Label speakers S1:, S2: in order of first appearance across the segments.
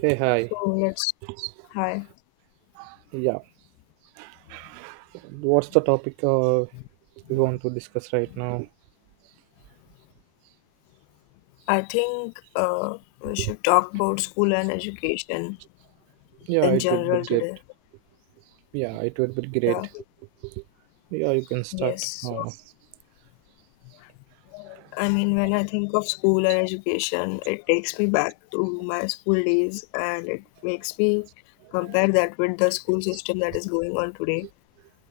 S1: Hey,
S2: So
S1: hi.
S2: let's, hi.
S1: Yeah, what's the topic you want to discuss right now?
S2: I think we should talk about school and education
S1: Yeah,
S2: in
S1: it would be
S2: general
S1: great.
S2: today.
S1: Yeah, it would be
S2: Yeah,
S1: great. Yeah, you can
S2: yes.
S1: start.
S2: So, I mean, when I think of school and education, it takes me back to my school days and it makes me compare that with the school system that is going on today.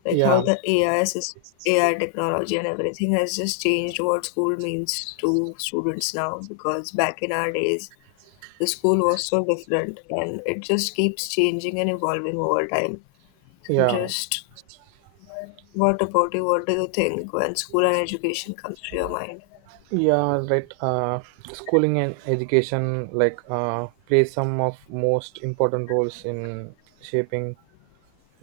S2: Like
S1: Yeah,
S2: how the AI, is AI technology and everything has just changed what school means to students now. Because back in our days, the school was so different and it just keeps changing and evolving over time. So I'm
S1: yeah,
S2: just, what about you? What do you think when school and education comes to your mind?
S1: yeah. Right. Schooling and education like play some of most important roles in shaping,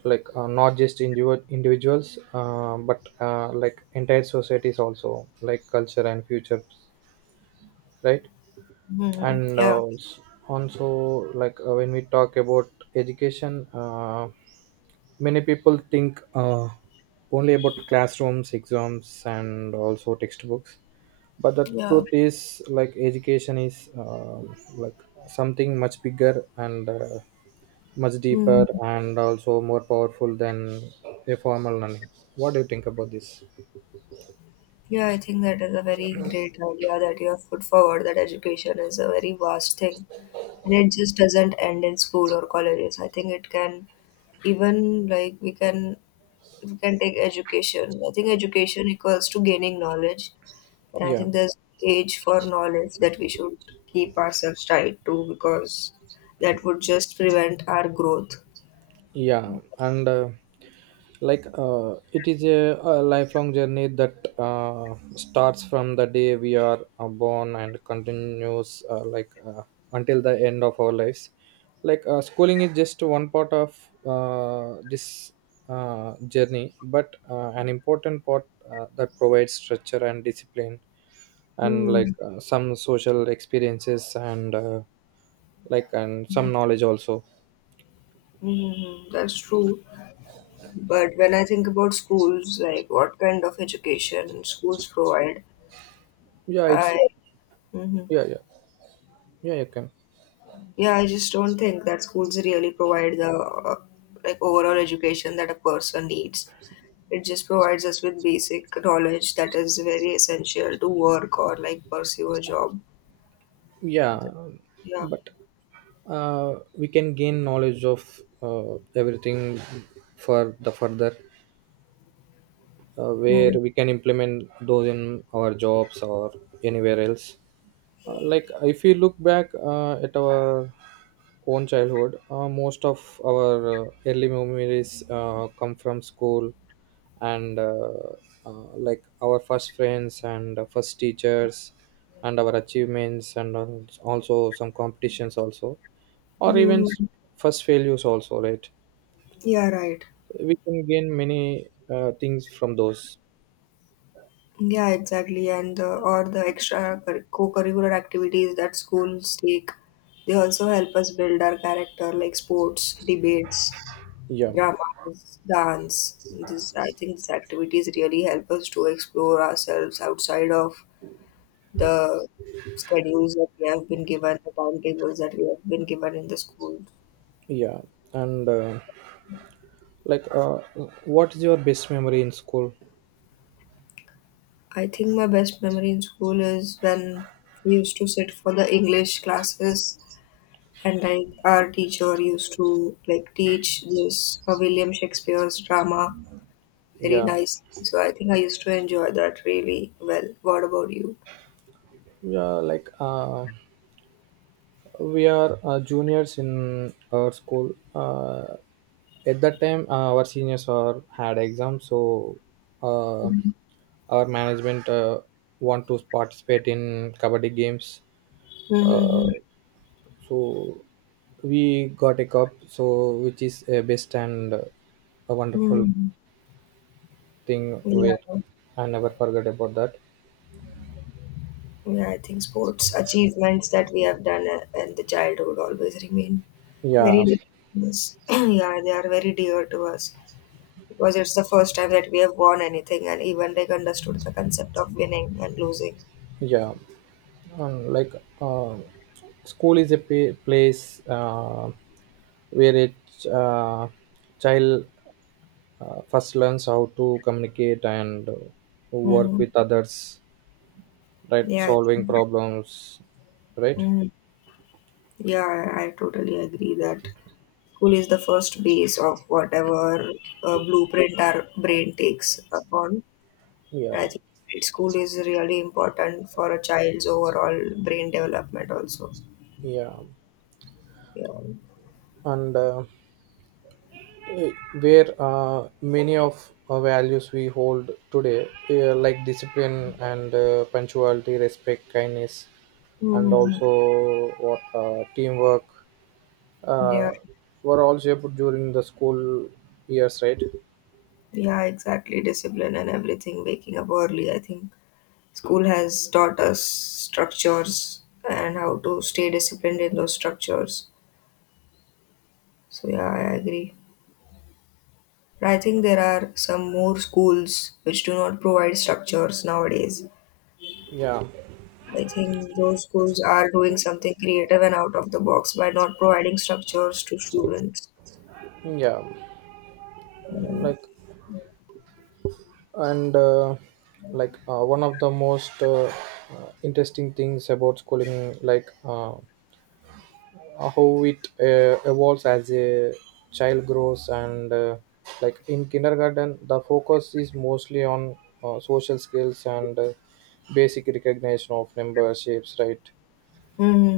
S1: like not just individuals but like entire societies also, like culture and future, right. And
S2: Yeah,
S1: also, like when we talk about education, many people think only about classrooms, exams, and also textbooks, but the
S2: yeah.
S1: truth is, like, education is like something much bigger and much deeper
S2: hmm
S1: and also more powerful than a formal learning. What do you think about this?
S2: Yeah, I think that is a very great idea that you have put forward that education is a very vast thing. And it just doesn't end in school or colleges. I think it can even like we can take education. I think education equals to gaining knowledge. And I
S1: Yeah,
S2: think there's age for knowledge that we should keep ourselves tied to because that would just prevent our growth.
S1: yeah, and like it is a lifelong journey that starts from the day we are born and continues, like, until the end of our lives. Like, schooling is just one part of this journey, but an important part that provides structure and discipline, and
S2: Hmm.
S1: like some social experiences, and and some knowledge also.
S2: Mm, that's true. But when I think about schools, like what kind of education schools provide,
S1: Yeah, it's.
S2: I mhm.
S1: Yeah, yeah, yeah, you can.
S2: Yeah, I just don't think that schools really provide the like overall education that a person needs. It just provides us with basic knowledge that is very essential to work or like pursue a job.
S1: Yeah,
S2: Yeah.
S1: but we can gain knowledge of everything for the further, where
S2: Mm.
S1: we can implement those in our jobs or anywhere else. Like, if we look back at our own childhood, most of our early memories come from school, and like our first friends and first teachers and our achievements and also some competitions also, or even
S2: Mm.
S1: first failures also, right?
S2: Yeah, right.
S1: We can gain many things from those.
S2: Yeah, exactly. And the, or the co-curricular activities that schools take, they also help us build our character, like sports, debates,
S1: Yeah,
S2: dramas, dance. This, I think, these activities really help us to explore ourselves outside of the schedules that we have been given, the timetables that we have been given in the school.
S1: yeah, and like, what is your best memory in school?
S2: I think my best memory in school is when we used to sit for the English classes and like our teacher used to like teach this William Shakespeare's drama very
S1: Yeah,
S2: nice. So I think I used to enjoy that really well. What about you?
S1: yeah, like we are juniors in our school. At that time, our seniors are had exams, so uh, our management want to participate in kabaddi games. Uh,
S2: Mm-hmm.
S1: so we got a cup, so which is a best and a wonderful
S2: Hmm.
S1: thing.
S2: Yeah,
S1: Where I never forget about that.
S2: yeah, I think sports achievements that we have done in the childhood always remain very
S1: Yeah,
S2: dear to us. Yeah, they are very dear to us because it's the first time that we have won anything, and even they understood the concept of winning and losing.
S1: yeah. Like, uh, school is a place where a child first learns how to communicate and work
S2: Hmm.
S1: with others, right,
S2: Yeah.
S1: solving problems, right?
S2: Mm-hmm. Yeah, I totally agree that school is the first base of whatever blueprint our brain takes upon. And I
S1: Yeah,
S2: think school is really important for a child's overall brain development also.
S1: yeah,
S2: Yeah.
S1: and eh, where many of our values we hold today, like discipline and punctuality, respect, kindness, and
S2: Mm-hmm.
S1: also, what teamwork,
S2: Yeah.
S1: uh, were all shaped during the school years, right?
S2: Yeah, exactly. Discipline and everything, waking up early. I think school has taught us structures and how to stay disciplined in those structures. So yeah, I agree. I think there are some more schools which do not provide structures nowadays.
S1: Yeah,
S2: I think those schools are doing something creative and out of the box by not providing structures to students.
S1: yeah,
S2: Mm-hmm.
S1: like, and like one of the most interesting things about schooling, like how it evolves as a child grows, and like in kindergarten, the focus is mostly on social skills and basic recognition of memberships, right?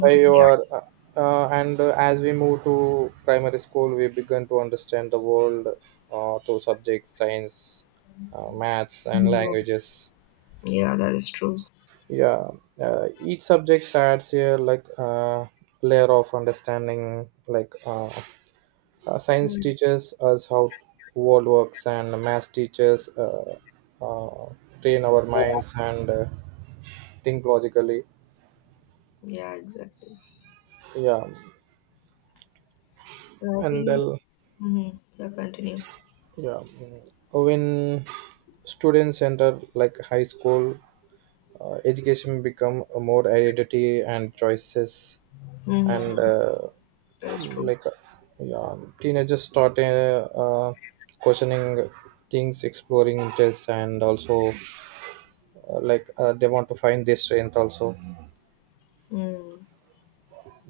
S1: By your and as we move to primary school, we begin to understand the world through subjects, science, maths, and
S2: Mhm.
S1: languages.
S2: Yeah, that is true.
S1: Yeah, each subject adds here, like layer of understanding, like science
S2: Mm.
S1: teaches us how world works, and maths teaches, uh, train our minds and think logically.
S2: Yeah, exactly.
S1: Yeah,
S2: So I
S1: and
S2: think,
S1: then.
S2: mm-hmm. Yeah, continue.
S1: Yeah, when students enter like high school, education become a more identity and choices, and
S2: Mm-hmm. That is true.
S1: like, yeah, teenagers start questioning things, exploring interests, and also like they want to find their strength also.
S2: Mm.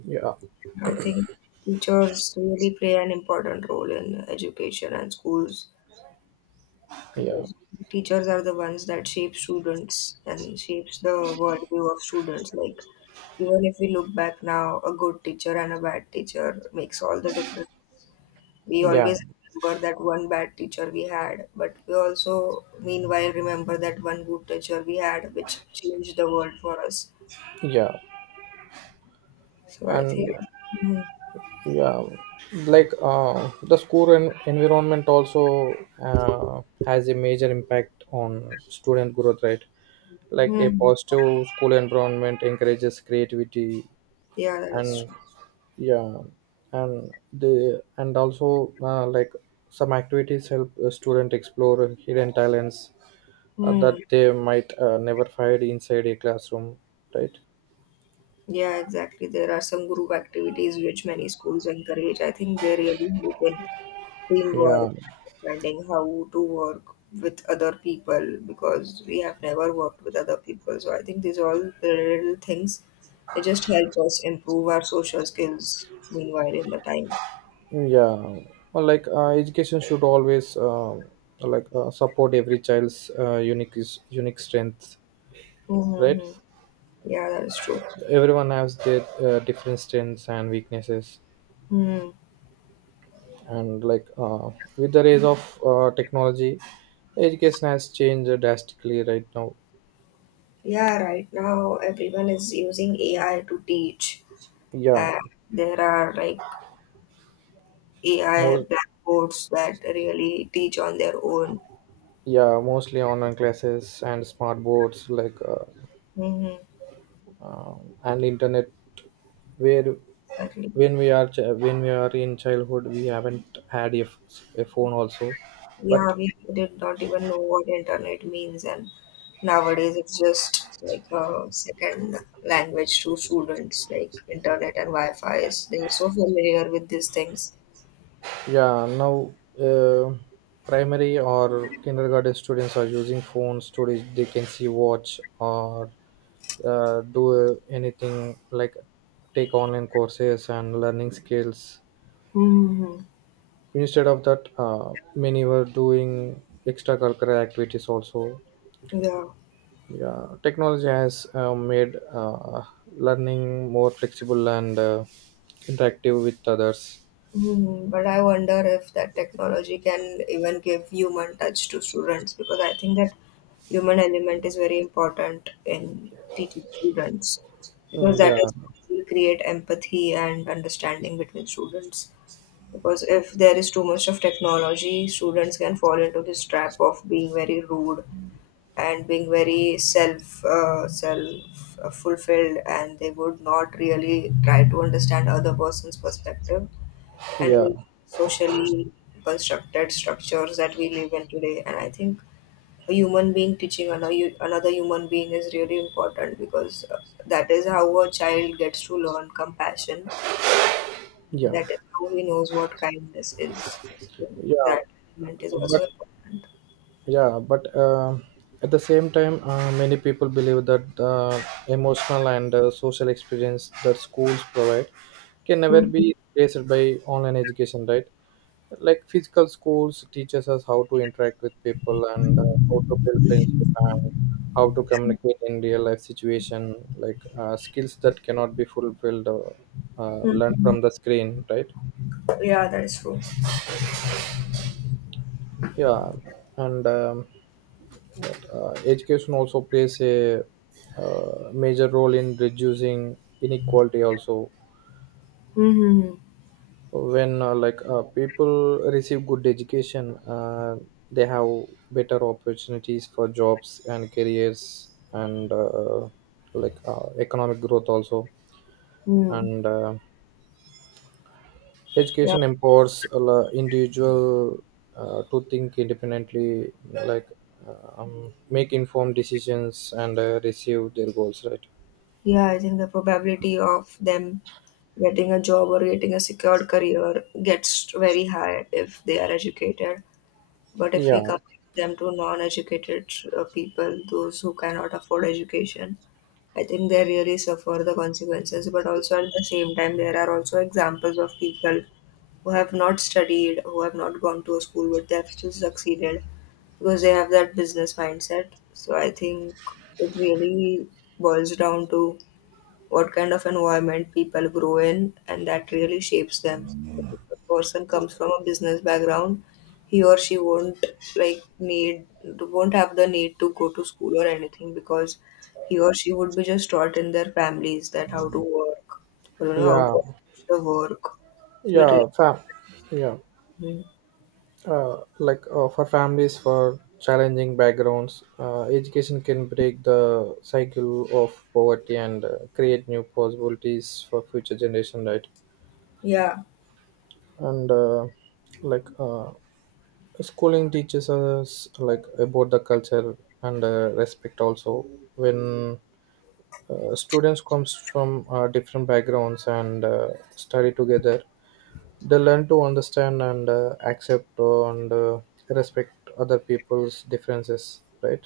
S1: Yeah,
S2: I think teachers really play an important role in education and schools
S1: yeah,
S2: because teachers are the ones that shape students and shapes the worldview of students. Like even if we look back now, a good teacher and a bad teacher makes all the difference. We
S1: yeah,
S2: always remember that one bad teacher we had, but we also meanwhile remember that one good teacher we had which changed the world for us.
S1: yeah,
S2: So I think,
S1: and.
S2: hmm.
S1: Yeah, like the school environment also uh, has a major impact on student growth, right? Like a
S2: Hmm,
S1: positive school environment encourages creativity,
S2: yeah, that is
S1: and,
S2: true.
S1: yeah, and the and also, like, some activities help a student explore hidden talents that
S2: Hmm.
S1: they might never find inside a classroom, right?
S2: Yeah, exactly. There are some group activities which many schools encourage. I think they really help in teamwork,
S1: Yeah,
S2: understanding how to work with other people because we have never worked with other people. So I think these all the little things, they just help us improve our social skills meanwhile in the time.
S1: yeah. Well, like education should always like support every child's unique strength, right?
S2: Mm-hmm. Yeah, that is true.
S1: Everyone has their different strengths and weaknesses,
S2: Hmm.
S1: and like with the rise of technology, education has changed drastically right now.
S2: Yeah, right now everyone is using AI to teach.
S1: Yeah,
S2: And there are like AI
S1: most
S2: blackboards that really teach on their own.
S1: yeah, mostly online classes and smart boards, like
S2: Mm-hmm.
S1: and internet, where
S2: Exactly.
S1: when we are in childhood we haven't had a phone also. But,
S2: Yeah, we did not even know what internet means, and nowadays it's just like a second language to students. Like internet and Wi-Fi is they're so familiar with these things.
S1: yeah, now uh, primary or kindergarten students are using phones they can see, watch, or do anything, like take online courses and learning skills,
S2: Hmm.
S1: instead of that. Many were doing extracurricular activities also.
S2: Yeah.
S1: Yeah, technology has made learning more flexible and interactive with others.
S2: Hmm, but I wonder if that technology can even give human touch to students because I think that human element is very important in teaching students because
S1: Mm,
S2: that
S1: yeah,
S2: is what will create empathy and understanding between students. Because if there is too much of technology, students can fall into this trap of being very rude and being very self self fulfilled, and they would not really try to understand other person's perspective and
S1: yeah,
S2: like socially constructed structures that we live in today. And I think a human being teaching another human being is really important because that is how a child gets to learn compassion,
S1: yeah,
S2: that is how he knows what kindness is.
S1: yeah.
S2: That element is
S1: But
S2: also important.
S1: yeah but at the same time, many people believe that the emotional and social experience that schools provide can never be replaced by online education, right? Like physical schools teaches us how to interact with people and how to build friendship and how to communicate in real life situation, like skills that cannot be fulfilled or learned
S2: Mm-hmm.
S1: from the screen, right?
S2: Yeah, that is true.
S1: Yeah, and education also plays a major role in reducing inequality also.
S2: Mm-hmm.
S1: When like people receive good education, uh, they have better opportunities for jobs and careers, and like economic growth also.
S2: Mm.
S1: And
S2: Yeah.
S1: education empowers a individual to think independently, like make informed decisions and receive their goals, right?
S2: Yeah, I think the probability of them getting a job or getting a secured career gets very high if they are educated. But if we
S1: Yeah,
S2: compare them to non educated people, those who cannot afford education, I think they really suffer the consequences. But also at the same time, there are also examples of people who have not studied, who have not gone to a school, but they have still succeeded because they have that business mindset. So I think it really boils down to what kind of environment people grow in, and that really shapes them. If a person comes from a business background, he or she won't have the need to go to school or anything because he or she would be just taught in their families that how to work or you know how
S1: yeah,
S2: to manage the work. So it really,
S1: yeah fam yeah,
S2: mhm.
S1: like for families for challenging backgrounds, education can break the cycle of poverty and create new possibilities for future generation, right?
S2: Yeah.
S1: And like schooling teaches us like about the culture and respect also, when students comes from different backgrounds and study together, they learn to understand and accept and respect other people's differences, right?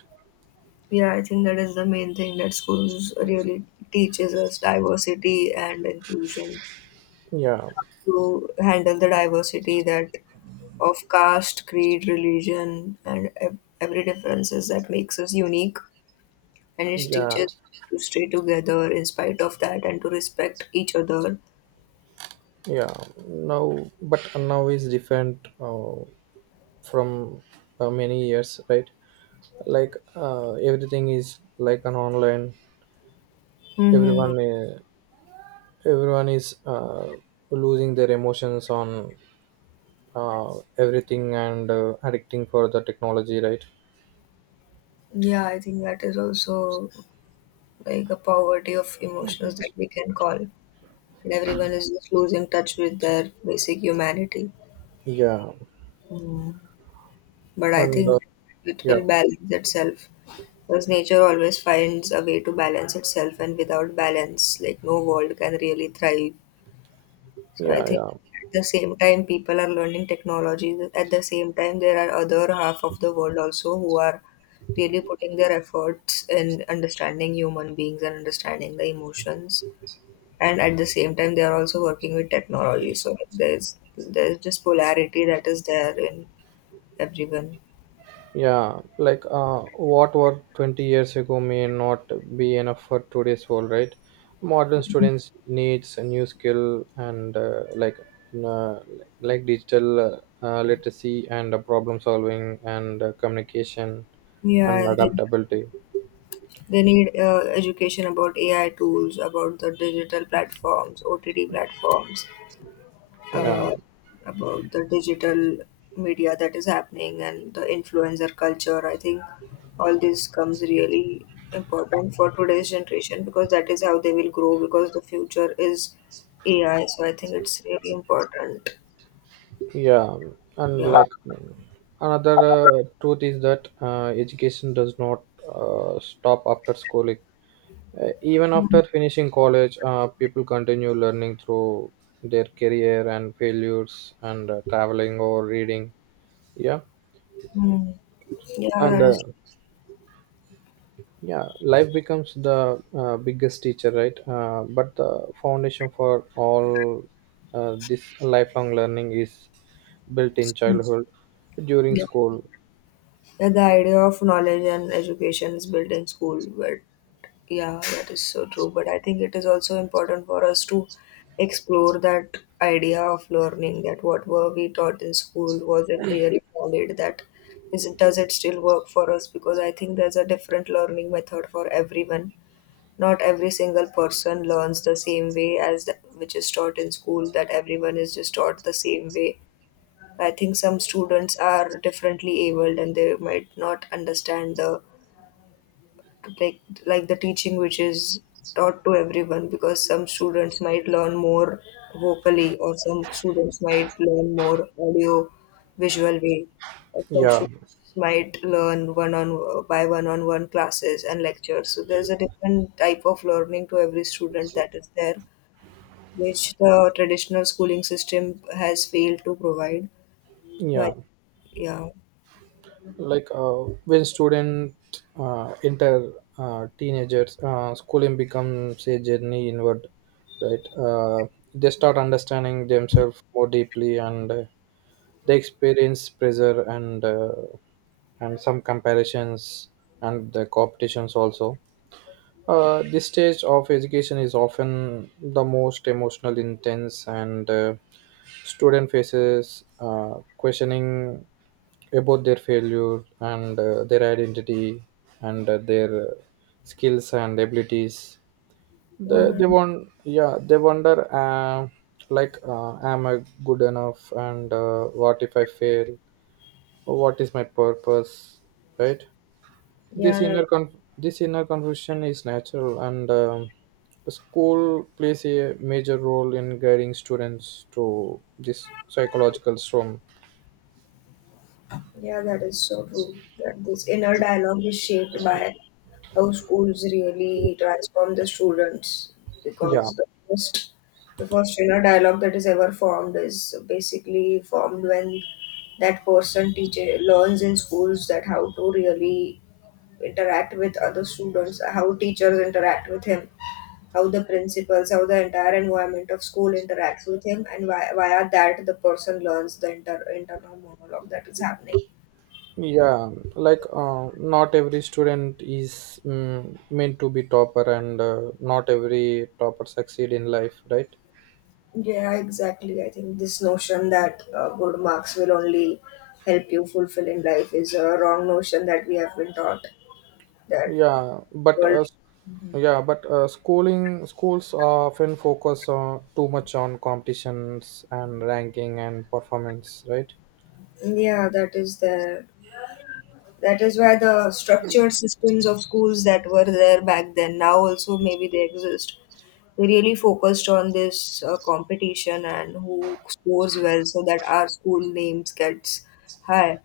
S2: Yeah, I think that is the main thing that schools really teaches us diversity and inclusion
S1: Yeah,
S2: to handle the diversity that of caste, creed, religion, and every differences that makes us unique. And it
S1: yeah,
S2: teaches to stay together in spite of that and to respect each other.
S1: yeah, now. But now is different from many years, right? Like everything is like an online.
S2: Hmm.
S1: everyone uh, Everyone is losing their emotions on everything and addicting for the technology, right?
S2: Yeah, I think that is also like a poverty of emotions that we can call. And everyone is just losing touch with their basic humanity.
S1: Yeah,
S2: Mm. But I
S1: and
S2: think it
S1: yeah,
S2: will balance itself because nature always finds a way to balance itself, and without balance, like no world can really thrive. So I
S1: yeah,
S2: think
S1: yeah.
S2: at the same time, people are learning technology. At the same time, there are other half of the world also who are really putting their efforts in understanding human beings and understanding the emotions. And at the same time, they are also working with technology. So there's this polarity that is there in everyone.
S1: Yeah, like what were 20 years ago may not be enough for today's world, right? Modern students needs a new skill and uh, like digital literacy and problem solving and communication
S2: Yeah,
S1: and
S2: and then
S1: adaptability.
S2: they need education about AI tools, about the digital platforms, OTT platforms,
S1: Yeah,
S2: uh, about the digital media that is happening and the influencer culture. I think all this comes really important for today's generation because that is how they will grow because the future is AI. So I think it's really important.
S1: yeah, and
S2: Yeah.
S1: like, another truth is that education does not stop after schooling. Even after finishing college, people continue learning through their career and failures and traveling or reading. Yeah,
S2: Mm. Yeah,
S1: and
S2: that
S1: yeah, life becomes the biggest teacher, right? But the foundation for all this lifelong learning is built in
S2: is.
S1: childhood during
S2: Yeah.
S1: school.
S2: Yeah, the idea of knowledge and education is built in school, but yeah, that is so true. But I think it is also important for us to explore that idea of learning, that what were we taught in school, was it really valid? That is, it does it still work for us? Because I think there's a different learning method for everyone. Not every single person learns the same way as the, which is taught in school, that everyone is just taught the same way. I think some students are differently abled and they might not understand the like like the teaching which is taught to everyone because some students might learn more vocally or some students might learn more audio visual way or some
S1: Yeah,
S2: students might learn one on by one on one classes and lectures, so there's a different type of learning to every student that is there which the traditional schooling system has failed to provide, but
S1: yeah,
S2: yeah.
S1: like when student enter teenagers, schooling becomes a journey inward, right? They start understanding themselves more deeply and they experience pressure, and some comparisons and the competitions also. This stage of education is often the most emotional intense, and student faces questioning about their failure and their identity and their skills and abilities. they,
S2: Hmm.
S1: they want yeah they wonder like, am I good enough, and what if I fail, what is my purpose, right?
S2: Yeah, that,
S1: This inner confusion is natural, and the school plays a major role in guiding students to this psychological storm.
S2: yeah, that is so true. That this inner dialogue is shaped by how schools really transform the students.
S1: Yeah,
S2: Because the first inner dialogue that is ever formed is basically formed when that person teacher learns in schools that how to really interact with other students, how teachers interact with him, how the principals, how the entire environment of school interacts with him, and via that the person learns the internal monologue that is happening.
S1: yeah, like not every student is meant to be topper and not every topper succeed in life, right?
S2: Yeah, exactly. I think this notion that good marks will only help you fulfill in life is a wrong notion that we have been taught. That
S1: yeah but
S2: world,
S1: uh, s- yeah, but schooling schools often focus on too much on competitions and ranking and performance, right?
S2: yeah, that is the that is why the structured systems of schools that were there back then now also maybe they exist. They really focused on this competition and who scores well so that our school names gets high.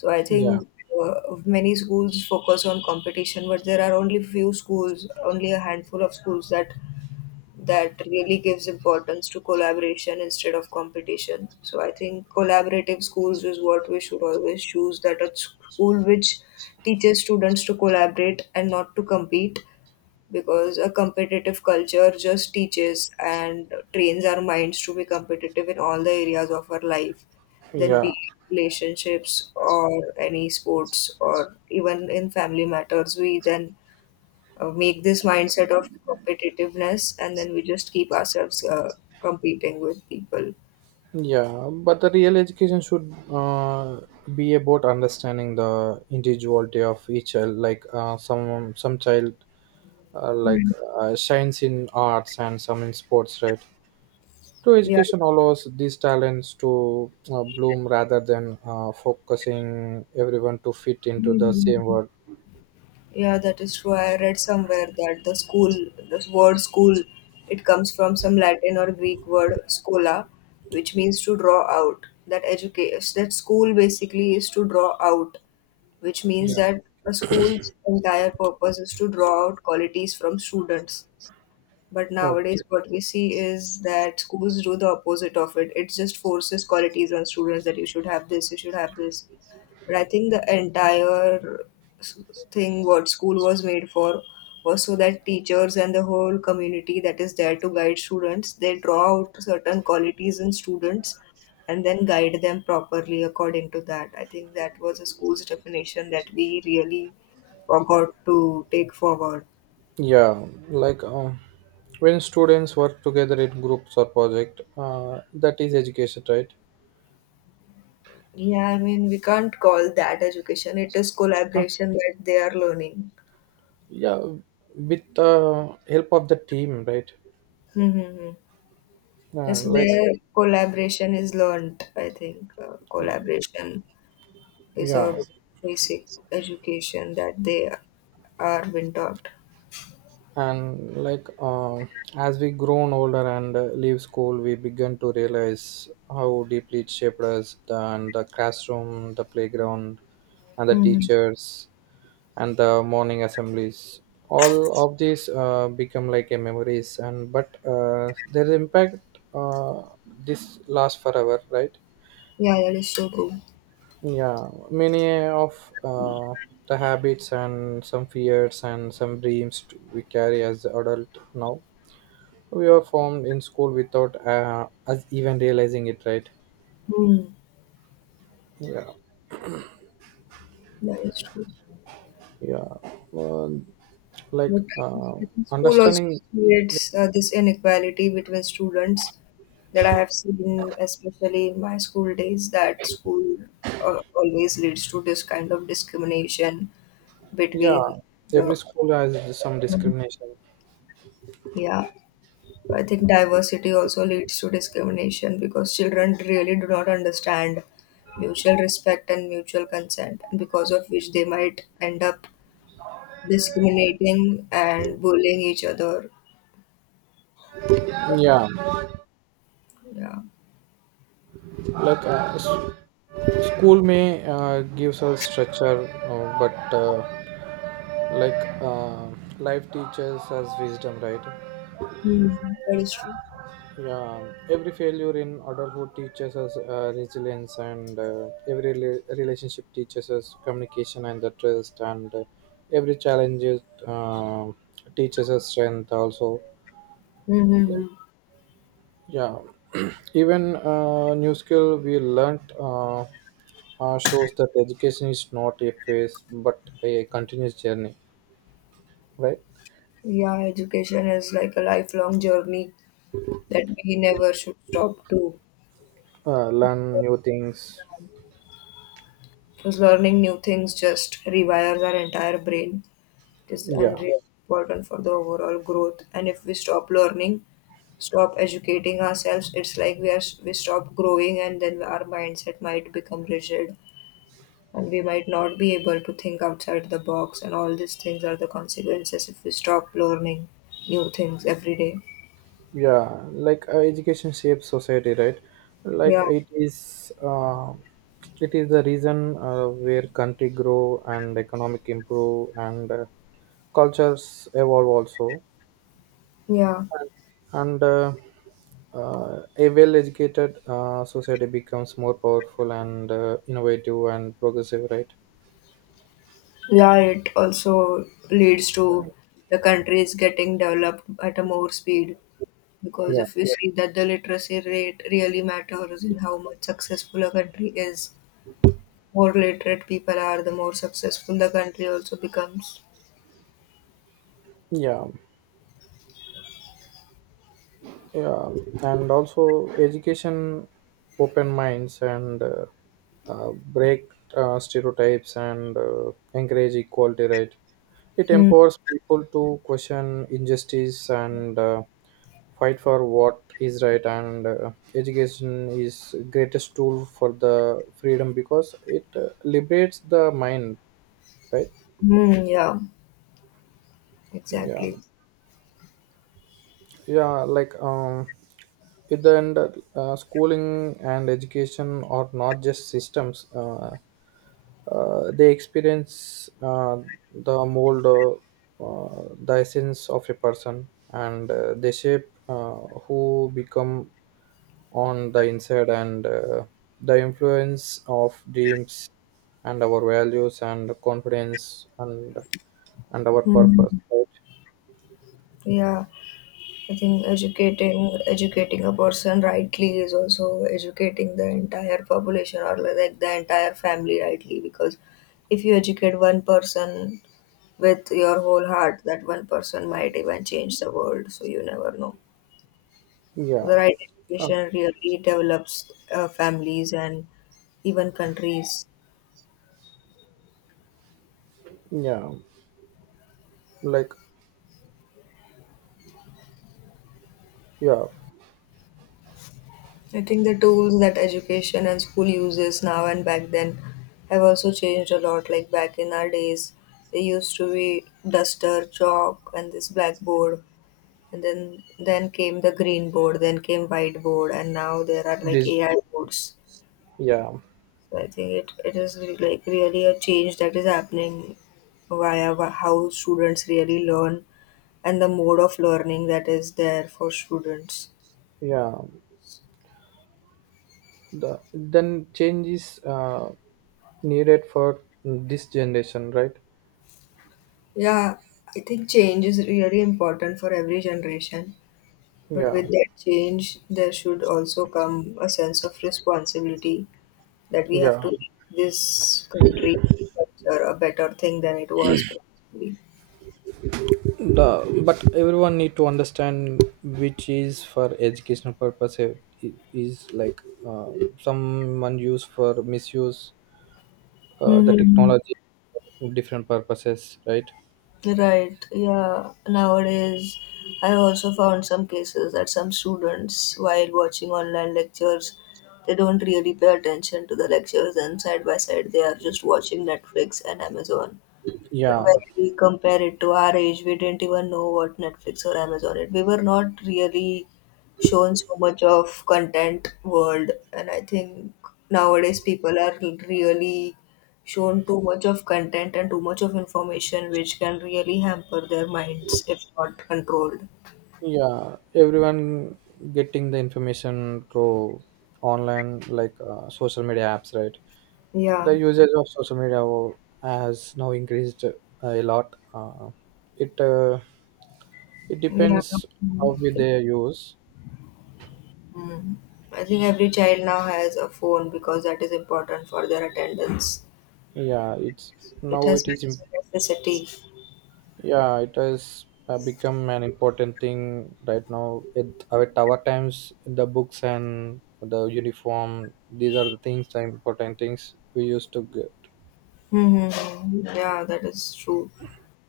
S2: So I
S1: Yeah,
S2: think many schools focus on competition, but there are only few schools, only a handful of schools that really gives importance to collaboration instead of competition. So I think collaborative schools is what we should always choose. That a school which teaches students to collaborate and not to compete, because a competitive culture just teaches and trains our minds to be competitive in all the areas of our life, then be
S1: yeah,
S2: it relationships or any sports or even in family matters. We then make this mindset of competitiveness and then we just keep ourselves competing with people.
S1: yeah, but the real education should be about understanding the individuality of each child. Like some child, like shines in arts and some in sports, right? True
S2: Yeah,
S1: education allows these talents to bloom rather than focusing everyone to fit into the same world.
S2: yeah, that is true. I read somewhere that the school, this word school, it comes from some Latin or Greek word scola, which means to draw out. That education, that school basically is to draw out, which means
S1: Yeah.
S2: that a school's entire purpose is to draw out qualities from students. But nowadays,
S1: Okay.
S2: what we see is that schools do the opposite of it. It just forces qualities on students that you should have this, you should have this. But I think the entire s- thing what school was made for was so that teachers and the whole community that is there to guide students, they draw out certain qualities in students and then guide them properly according to that. I think that was a school's definition that we really forgot to take forward.
S1: Yeah, like when students work together in groups or project, that is education,
S2: Yeah, I mean, we can't call that education. It is
S1: right?
S2: collaboration that they are learning.
S1: Yeah, with the help of the team, right?
S2: Mm-hmm.
S1: Yeah,
S2: Yes,
S1: like,
S2: their collaboration is learned, I think. Collaboration is a
S1: yeah,
S2: basic education that they are being taught.
S1: and like as we grown older and leave school we begin to realize how deeply it shaped us, the classroom, the playground, and the
S2: Mm-hmm.
S1: teachers, and the morning assemblies, all of these become like a memories, and but their impact, uh, this lasts forever, right?
S2: Yeah, that is so true.
S1: Yeah, many of the habits and some fears and some dreams we carry as adult now, we are formed in school without us even realizing it, right?
S2: Mm,
S1: Yeah,
S2: that is true.
S1: yeah. Well, like
S2: But I think school also
S1: understanding,
S2: creates this inequality between students that I have seen, especially in my school days, that school always leads to this kind of discrimination
S1: yeah,
S2: between
S1: every
S2: the,
S1: school has some discrimination.
S2: yeah. I think diversity also leads to discrimination because children really do not understand mutual respect and mutual consent, and because of which they might end up discriminating and bullying each other.
S1: Yeah,
S2: Yeah.
S1: like school may gives us structure, but like life teaches us wisdom, right?
S2: Mm, that is true.
S1: Yeah, every failure in adulthood teaches us resilience, and every relationship teaches us communication and the trust, and every challenge teaches us strength. Also, yeah, even new skill we learnt shows that education is not a phase but a continuous journey, right?
S2: Yeah, education is like a lifelong journey that we never should stop to.
S1: Learn new things.
S2: Because learning new things just rewires our entire brain. It is
S1: Yeah,
S2: unreal important for the overall growth. And if we stop learning, stop educating ourselves, it's like we stop growing, and then our mindset might become rigid, and we might not be able to think outside the box. And all these things are the consequences if we stop learning new things every day.
S1: yeah, like education shapes society, right? Like
S2: Yeah,
S1: it is the reason where country grow and economic improve and cultures evolve also.
S2: yeah.
S1: And a well educated society becomes more powerful and innovative and progressive, right?
S2: Yeah, it also leads to the countries getting developed at a more speed because
S1: Yeah,
S2: if you, yeah, see that the literacy rate really matters in how much successful a country is, more literate people are, the more successful the country also becomes.
S1: yeah, yeah, and also education open minds and break stereotypes and encourage equality, right? It
S2: Mm.
S1: empowers people to question injustice and fight for what is right, and education is greatest tool for the freedom because it liberates the mind, right?
S2: Mm, yeah,
S1: Yeah,
S2: exactly.
S1: yeah, like at the end, schooling and education are not just systems, they experience, the mold, the essence of a person, and they shape who become on the inside, and the influence of dreams and our values and confidence and our
S2: Mm.
S1: purpose, right?
S2: Yeah. I think educating a person rightly is also educating the entire population or like the entire family rightly, because if you educate one person with your whole heart, that one person might even change the world. So you never know.
S1: Yeah,
S2: The right
S1: um,
S2: education really develops families and even countries.
S1: yeah, like, yeah
S2: I think the tools that education and school uses now and back then have also changed a lot. Like back in our days, they used to be duster, chalk, and this blackboard, and then came the green board, then came whiteboard, and now there are like
S1: this
S2: AI boards.
S1: yeah,
S2: So I think like really a change that is happening via how students really learn and the mode of learning that is there for students.
S1: yeah, the then change is needed for this generation, right?
S2: Yeah, I think change is really important for every generation. But
S1: Yeah,
S2: with that change, there should also come a sense of responsibility that we have
S1: yeah,
S2: to make this country culture a better thing than it was previously.
S1: the but everyone need to understand which is for educational purpose, is like uh, someone use for misuse the
S2: Hmm.
S1: technology for different purposes, right?
S2: Right. Yeah. Nowadays, I also found some cases that some students, while watching online lectures, they don't really pay attention to the lectures, and side by side, they are just watching Netflix and Amazon. But
S1: Yeah,
S2: when we compare it to our age, we didn't even know what Netflix or Amazon it. We were not really shown so much of content world, and I think nowadays people are really shown too much of content and too much of information, which can really hamper their minds if not controlled.
S1: yeah, everyone getting the information through online, like social media apps, right?
S2: Yeah,
S1: The usage of social media has now increased a lot, it it
S2: yeah.
S1: depends how we
S2: Mm.
S1: they use.
S2: Mm. I think every child now has a phone because that is important for their attendance.
S1: Yeah, it's
S2: It
S1: now,
S2: has become a necessity.
S1: yeah it has become an important thing right now, at our times the books and the uniform, these are the important things we used to get.
S2: Mm-hmm. Yeah, that is true.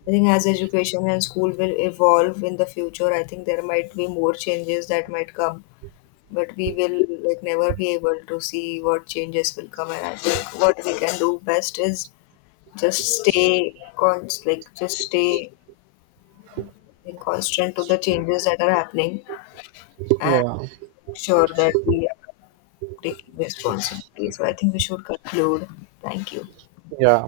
S2: I think as education and school will evolve in the future, I think there might be more changes that might come, but we will like never be able to see what changes will come. And I think what we can do best is just stay const like just stay in constant to the changes that are happening and
S1: Yeah,
S2: make sure that we are taking responsibility. So I think we should conclude. Thank you.
S1: yeah.